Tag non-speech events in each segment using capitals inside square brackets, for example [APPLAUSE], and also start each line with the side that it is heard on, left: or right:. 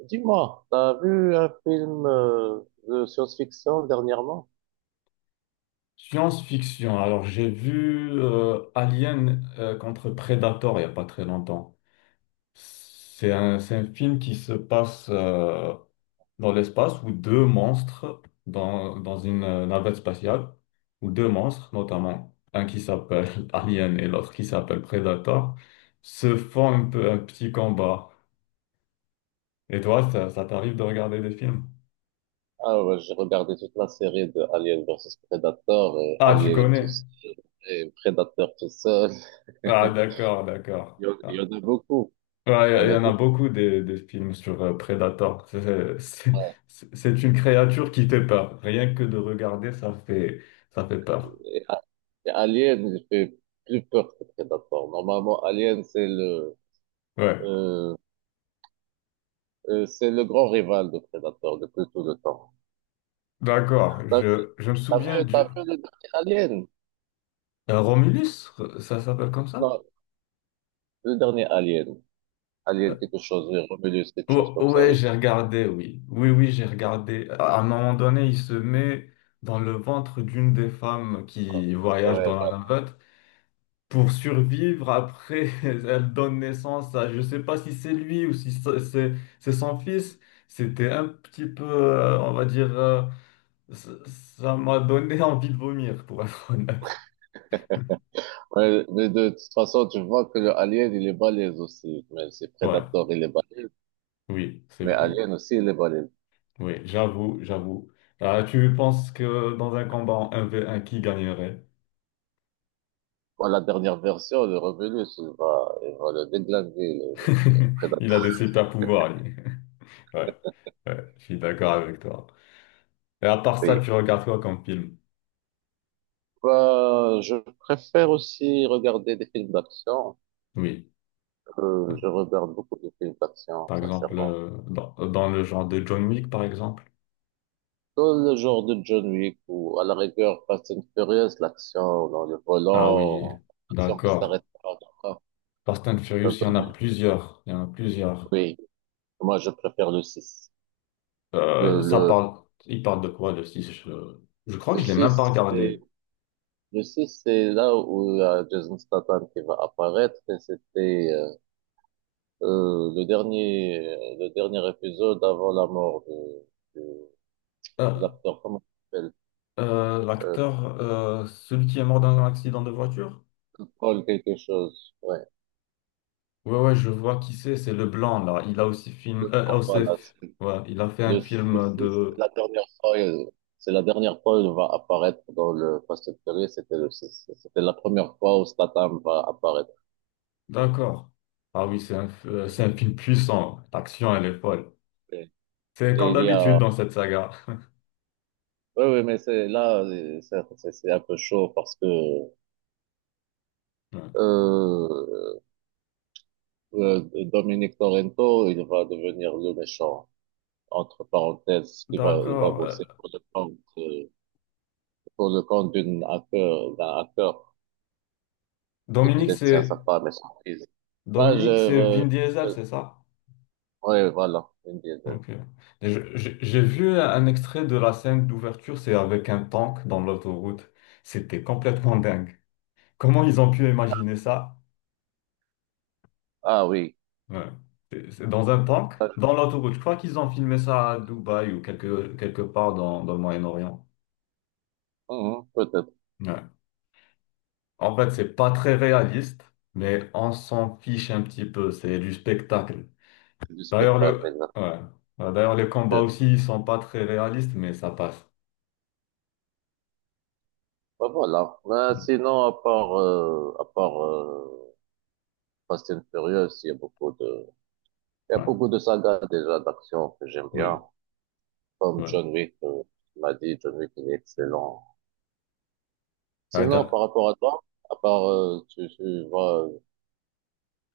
right: Dis-moi, t'as vu un film de science-fiction dernièrement?
left: Science-fiction. Alors, j'ai vu Alien contre Predator il n'y a pas très longtemps. C'est un film qui se passe dans l'espace où deux monstres, dans une navette spatiale, où deux monstres, notamment un qui s'appelle [LAUGHS] Alien et l'autre qui s'appelle Predator, se font un peu un petit combat. Et toi, ça t'arrive de regarder des films?
right: Ah ouais, j'ai regardé toute la série de Alien versus Predator et
left: Ah, tu
right: Alien tout
left: connais?
right: seul et Predator tout seul.
left: Ah, d'accord, d'accord.
right: Il y
left: Ah,
right: en a beaucoup, il y
left: ouais,
right: en
left: il y
right: a
left: en a
right: beaucoup.
left: beaucoup des films sur Predator.
right: Ouais.
left: C'est une créature qui fait peur. Rien que de regarder, ça fait peur.
right: Et, A- et Alien, il fait plus peur que Predator. Normalement, Alien,
left: Ouais,
right: euh, c'est le grand rival de Predator depuis tout le temps.
left: d'accord.
right: T'as
left: Je me
right: t'as
left: souviens
right: vu, t'as
left: du...
right: vu le dernier Alien?
left: Romulus, ça s'appelle comme ça?
right: Non, le dernier Alien. Alien
left: Euh,
right: quelque chose, oui, Romulus quelque chose
left: oh,
right: comme ça,
left: ouais,
right: oui.
left: j'ai regardé, oui. Oui, oui, j'ai regardé. À un moment donné, il se met dans le ventre d'une des femmes qui voyage
right: Ouais,
left: dans la
right: voilà.
left: navette pour survivre. Après, [LAUGHS] elle donne naissance à, je sais pas si c'est lui ou si c'est c'est son fils. C'était un petit peu, on va dire, ça m'a donné [LAUGHS] envie de vomir, pour être honnête.
right: Ouais, mais de toute façon, tu vois que le Alien, il est balèze aussi. Mais c'est
left: Ouais,
right: Predator, il est balèze.
left: oui, c'est
right: Mais
left: vrai.
right: Alien aussi, il est balèze.
left: Oui, j'avoue, j'avoue. Ah, tu penses que dans un combat en 1v1, qui gagnerait?
right: Bon, la dernière version, le Romulus, il va le déglinguer, le
left: [LAUGHS] Il a des
right: Predator.
left: super pouvoirs, lui. [LAUGHS] Ouais, ouais, je suis d'accord avec toi. Et à part ça,
right: Oui.
left: tu regardes quoi comme film?
right: Bah, je préfère aussi regarder des films d'action.
left: Oui.
right: Je regarde beaucoup de films d'action,
left: Par exemple,
right: sincèrement.
left: dans le genre de John Wick, par exemple.
right: Dans le genre de John Wick ou à la rigueur Fast and Furious, l'action dans le
left: Ah oui,
right: volant, l'action qui s'arrête
left: d'accord.
right: pas.
left: Fast and
right: Ça
left: Furious, il y en a
right: donne,
left: plusieurs. Il y en a plusieurs.
right: oui. Moi, je préfère le six. Le,
left: Euh, ça
right: le,
left: parle, il parle de quoi, le 6? Je crois
right: le
left: que je l'ai même pas
right: 6,
left: regardé.
right: c'est, le 6 c'est là où il y a Jason Statham qui va apparaître et c'était, euh, le dernier, le dernier épisode avant la mort de, de
left: Euh,
right: l'acteur, comment il s'appelle? Euh,
left: l'acteur, celui qui est mort dans un accident de voiture?
right: Paul quelque chose, ouais.
left: Ouais, ouais, je vois qui c'est le blanc, là. Il a aussi
right: Le,
left: film,
right: ah, voilà, c'est-
left: ouais, il a fait
right: le,
left: un
right: le
left: film
right: 6, c'est
left: de...
right: la dernière fois, c'est la dernière fois où il va apparaître dans le Fast and Furious, c'était le 6. C'était la première fois où Statham va apparaître.
left: D'accord. Ah oui, c'est un film puissant. L'action, elle est folle.
right: Et,
left: C'est
right: et
left: comme
right: il y a,
left: d'habitude dans cette saga.
right: Oui, oui, mais c'est là, c'est un peu chaud parce que
left: Ouais.
right: euh, euh, Dominic Torrento, il va devenir le méchant, entre parenthèses, il va
left: D'accord.
right: bosser pour le compte d'une hacker, d'un hacker qui
left: Dominique,
right: détient sa
left: c'est
right: femme et son fils. Ah, je,
left: Dominique, c'est
right: euh,
left: Vin Diesel,
right: euh,
left: c'est ça?
right: ouais, voilà, Vin Diesel.
left: Donc, j'ai vu un extrait de la scène d'ouverture, c'est avec un tank dans l'autoroute. C'était complètement dingue. Comment ils ont pu imaginer ça?
right: Ah oui.
left: Ouais. C'est dans un tank,
right: Ah,
left: dans l'autoroute. Je crois qu'ils ont filmé ça à Dubaï ou quelque part dans le Moyen-Orient.
right: peut-être
left: Ouais. En fait, c'est pas très réaliste, mais on s'en fiche un petit peu. C'est du spectacle.
right: du
left: D'ailleurs,
right: spectacle,
left: le,
right: exact.
left: ouais. Ouais, d'ailleurs, les combats
right: Euh,
left: aussi, ils sont pas très réalistes, mais ça passe.
right: bah, voilà. Bah, sinon, à part Fast and Furious, il y a beaucoup de. Il y a
left: Ouais,
right: beaucoup de sagas déjà d'action que j'aime
left: oui,
right: bien, comme John
left: ouais.
right: Wick, tu m'as dit, John Wick, il est excellent.
left: Ouais,
right: Sinon, par
left: d'a-
right: rapport à toi, tu, tu vois,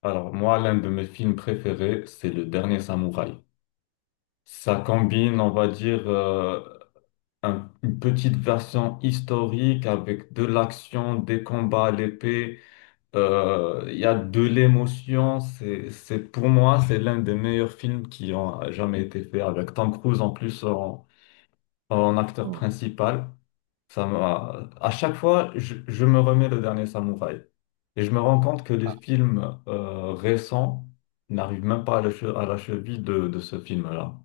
left: Alors, moi, l'un de mes films préférés, c'est Le Dernier Samouraï. Ça combine, on va dire, une petite version historique avec de l'action, des combats à l'épée. Il y a de l'émotion. Pour moi, c'est l'un des meilleurs films qui ont jamais été faits, avec Tom Cruise en plus en acteur
right: hmm,
left: principal. Ça m'a... À chaque fois, je me remets le dernier samouraï. Et je me rends compte que les films récents n'arrivent même pas à la, à la cheville de ce film-là.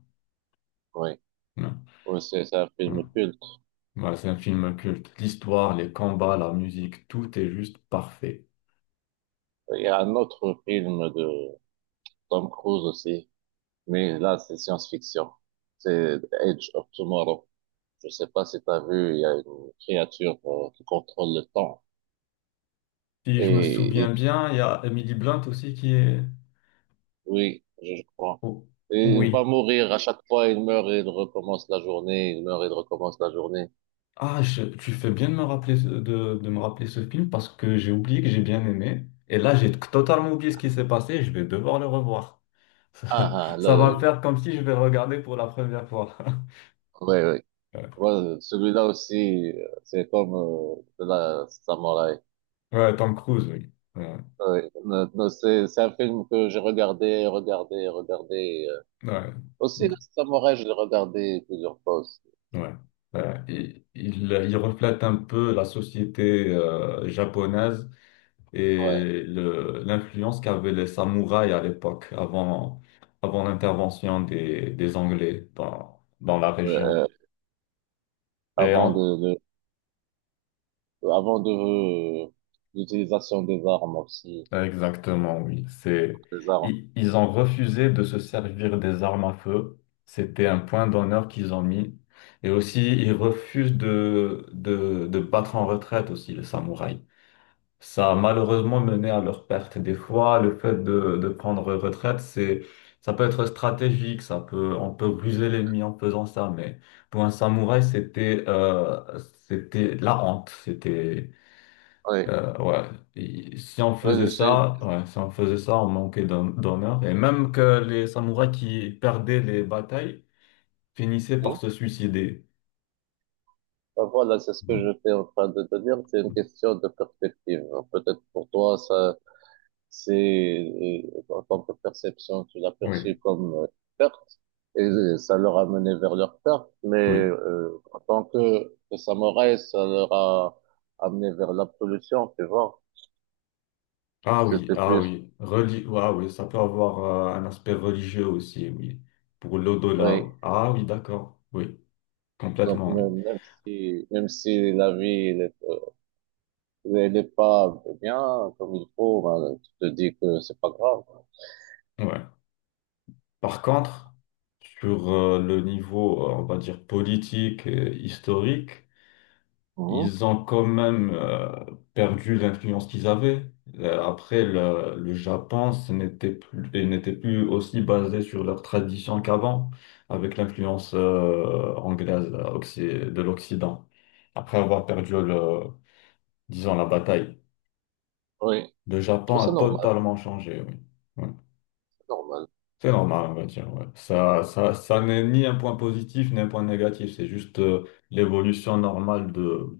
right: oui,
left: Non,
right: oui, c'est un
left: non.
right: film culte.
left: Voilà, c'est un film culte. L'histoire, les combats, la musique, tout est juste parfait.
right: Il y a un autre film de Tom Cruise aussi, mais là, c'est science-fiction. C'est Edge of Tomorrow. Je sais pas si tu as vu, il y a une créature qui contrôle le temps.
left: Si je me
right: Et
left: souviens bien, il y a Emily Blunt aussi qui est...
right: oui, je crois.
left: Oh,
right: Et il va
left: oui.
right: mourir à chaque fois, il meurt et il recommence la journée, il meurt et il recommence la journée.
left: Ah, tu fais bien de me rappeler, de me rappeler ce film parce que j'ai oublié que j'ai bien aimé. Et là, j'ai totalement oublié ce qui s'est passé et je vais devoir le revoir. [LAUGHS]
right: Ah, ah,
left: Ça va
right: là,
left: me faire comme si je vais le regarder pour la première fois. [LAUGHS]
right: ouais, ouais.
left: Ouais,
right: Ouais, celui-là aussi, c'est comme de la Samouraï.
left: ouais, Tom Cruise, oui. Ouais,
right: Ouais. Non, non, c'est un film que j'ai regardé, regardé, regardé.
left: ouais,
right: Aussi, le Samouraï, je l'ai regardé plusieurs fois aussi.
left: ouais. Ouais. Il reflète un peu la société japonaise,
right: Ouais.
left: et l'influence qu'avaient les samouraïs à l'époque, avant, avant l'intervention des Anglais dans la
right: Euh,
left: région.
right: euh,
left: Et
right: avant
left: en-
right: de, de- avant de euh, l'utilisation des armes aussi.
left: exactement, oui. C'est,
right: Des armes.
left: ils ont refusé de se servir des armes à feu. C'était un point d'honneur qu'ils ont mis. Et aussi, ils refusent de battre en retraite aussi, les samouraïs. Ça a malheureusement mené à leur perte. Des fois, le fait de prendre retraite, c'est, ça peut être stratégique, ça peut, on peut ruser l'ennemi en faisant ça, mais pour un samouraï, c'était, c'était la honte. C'était,
right: Oui,
left: ouais. Et si on
right: oui,
left: faisait
right: je sais.
left: ça, ouais, si on faisait ça, on manquait d'honneur. Et même que les samouraïs qui perdaient les batailles finissaient par
right: Hmm?
left: se suicider.
right: Ben voilà, c'est ce que j'étais en train de te dire. C'est une question de perspective. Peut-être pour toi, ça, c'est, en tant que perception, tu l'as
left: Oui,
right: perçu comme perte et ça leur a mené vers leur perte. Mais
left: oui.
right: en tant que samouraï, ça leur a amené vers l'absolution, tu vois.
left: Ah oui,
right: C'était
left: ah
right: plus,
left: oui, ah oui, ça peut avoir un aspect religieux aussi, oui, pour l'au-delà.
right: oui.
left: Oui. Ah oui, d'accord, oui,
right: Donc
left: complètement, oui.
right: même, même si la vie, elle est pas bien comme il faut, ben, tu te dis que c'est pas grave.
left: Ouais. Par contre, sur le niveau, on va dire, politique et historique,
right: Mhm.
left: ils ont quand même perdu l'influence qu'ils avaient. Le Japon, ce n'était plus, et n'était plus aussi basé sur leur tradition qu'avant, avec l'influence anglaise de l'Occident. Après avoir perdu le, disons, la bataille,
right: Oui.
left: le
right: Je
left: Japon
right: trouve
left: a
right: ça normal.
left: totalement changé, oui. Oui.
right: Normal.
left: C'est normal, on va dire. Ouais. Ça n'est ni un point positif ni un point négatif. C'est juste l'évolution normale de,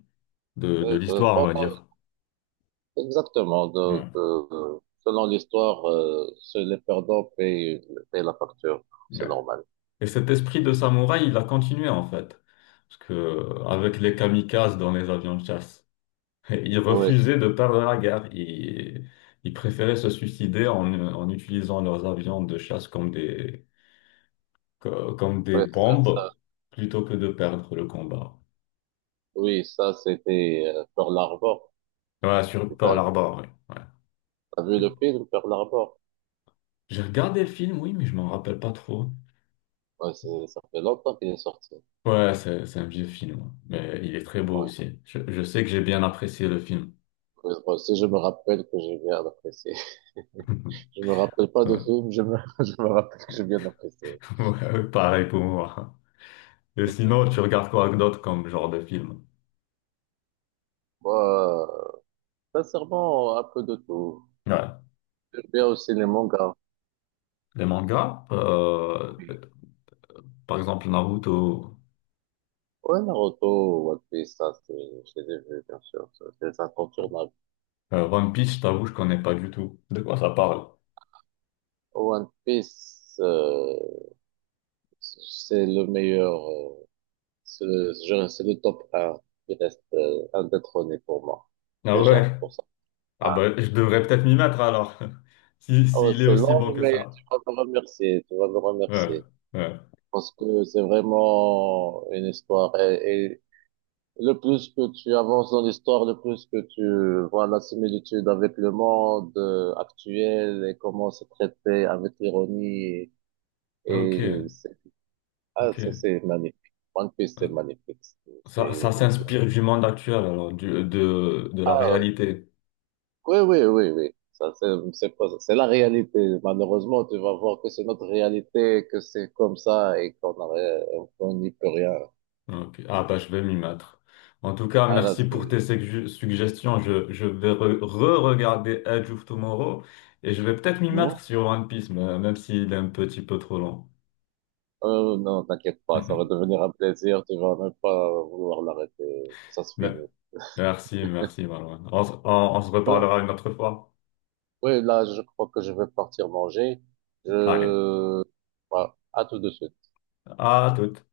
left: de, de
right: Oui, euh,
left: l'histoire, on va
right: pendant-
left: dire.
right: exactement. Donc,
left: Ouais.
right: selon l'histoire, seul les perdants payent, payent la facture.
left: Ouais.
right: C'est normal.
left: Et cet esprit de samouraï, il a continué en fait. Parce que, avec les kamikazes dans les avions de chasse, [LAUGHS] il
right: Oui,
left: refusait de perdre la guerre. Il préférait se suicider en, en utilisant leurs avions de chasse comme des, comme des
right: oui,
left: bombes plutôt que de perdre le combat.
right: oui, ça, c'était Pearl Harbor.
left: Ouais, sur
right: Tu
left: Pearl
right: T'as,
left: Harbor, ouais.
right: t'as vu le
left: Ouais.
right: film Pearl Harbor?
left: J'ai regardé le film, oui, mais je m'en rappelle pas trop.
right: Ouais, c'est, ça fait longtemps qu'il est sorti.
left: Ouais, c'est un vieux film, ouais, mais il est très beau
right: Ouais.
left: aussi. Je sais que j'ai bien apprécié le film. [LAUGHS]
right: Mais moi aussi, je me rappelle que j'ai bien apprécié. [LAUGHS] Je me rappelle pas de
left: Ouais,
right: film, [LAUGHS] je me rappelle que j'ai bien apprécié.
left: [LAUGHS] ouais, pareil pour moi. Et sinon, tu regardes quoi d'autre comme genre de film?
right: Moi, euh, sincèrement, un peu de tout.
left: Ouais.
right: J'aime bien aussi les mangas.
left: Les mangas, par exemple Naruto,
right: Ouais, Naruto, One Piece, ça, c'est, je les ai vus, bien sûr, ça, c'est incontournable.
left: One Piece, je t'avoue, je connais pas du tout. De quoi ça parle?
right: One Piece, c'est le meilleur, c'est le top un, qui reste indétrôné pour moi,
left: Ah
right: déjà,
left: ouais?
right: pour ça.
left: Ah
right: Ah,
left: bah, je devrais peut-être m'y mettre alors. [LAUGHS] Si,
right: oh,
left: s'il est
right: c'est
left: aussi
right: long,
left: bon que
right: mais
left: ça.
right: tu vas me remercier, tu vas me
left: Ouais,
right: remercier,
left: ouais.
right: parce que c'est vraiment une histoire, et, le plus que tu avances dans l'histoire, le plus que tu vois la similitude avec le monde actuel et comment c'est traité avec ironie.
left: Ok,
right: Et c'est, ah, ça,
left: ok.
right: c'est magnifique. One Piece, c'est magnifique.
left: Ça s'inspire du monde actuel, alors, du, de la
right: Ah,
left: réalité.
right: oui, oui, oui, oui. Ça, c'est pas, c'est la réalité. Malheureusement, tu vas voir que c'est notre réalité, que c'est comme ça et qu'on n'a rien- on n'y peut rien.
left: Ok. Ah bah je vais m'y mettre. En tout cas,
right: Ah, là,
left: merci pour
right: c'est,
left: tes suggestions. Je vais re-regarder Edge of Tomorrow et je vais peut-être m'y
right: hmm?
left: mettre sur One Piece, mais- même s'il est un petit peu trop long.
right: Non, t'inquiète pas, ça va
left: [LAUGHS]
right: devenir un plaisir, tu vas même pas vouloir l'arrêter, ça se
left: Mais-
right: finit.
left: merci, merci Marouane. On, s- on se
right: Euh,
left: reparlera une autre fois.
right: Oui, là, je crois que je vais partir manger.
left: Allez,
right: Je... Bah, à tout de suite.
left: à toute.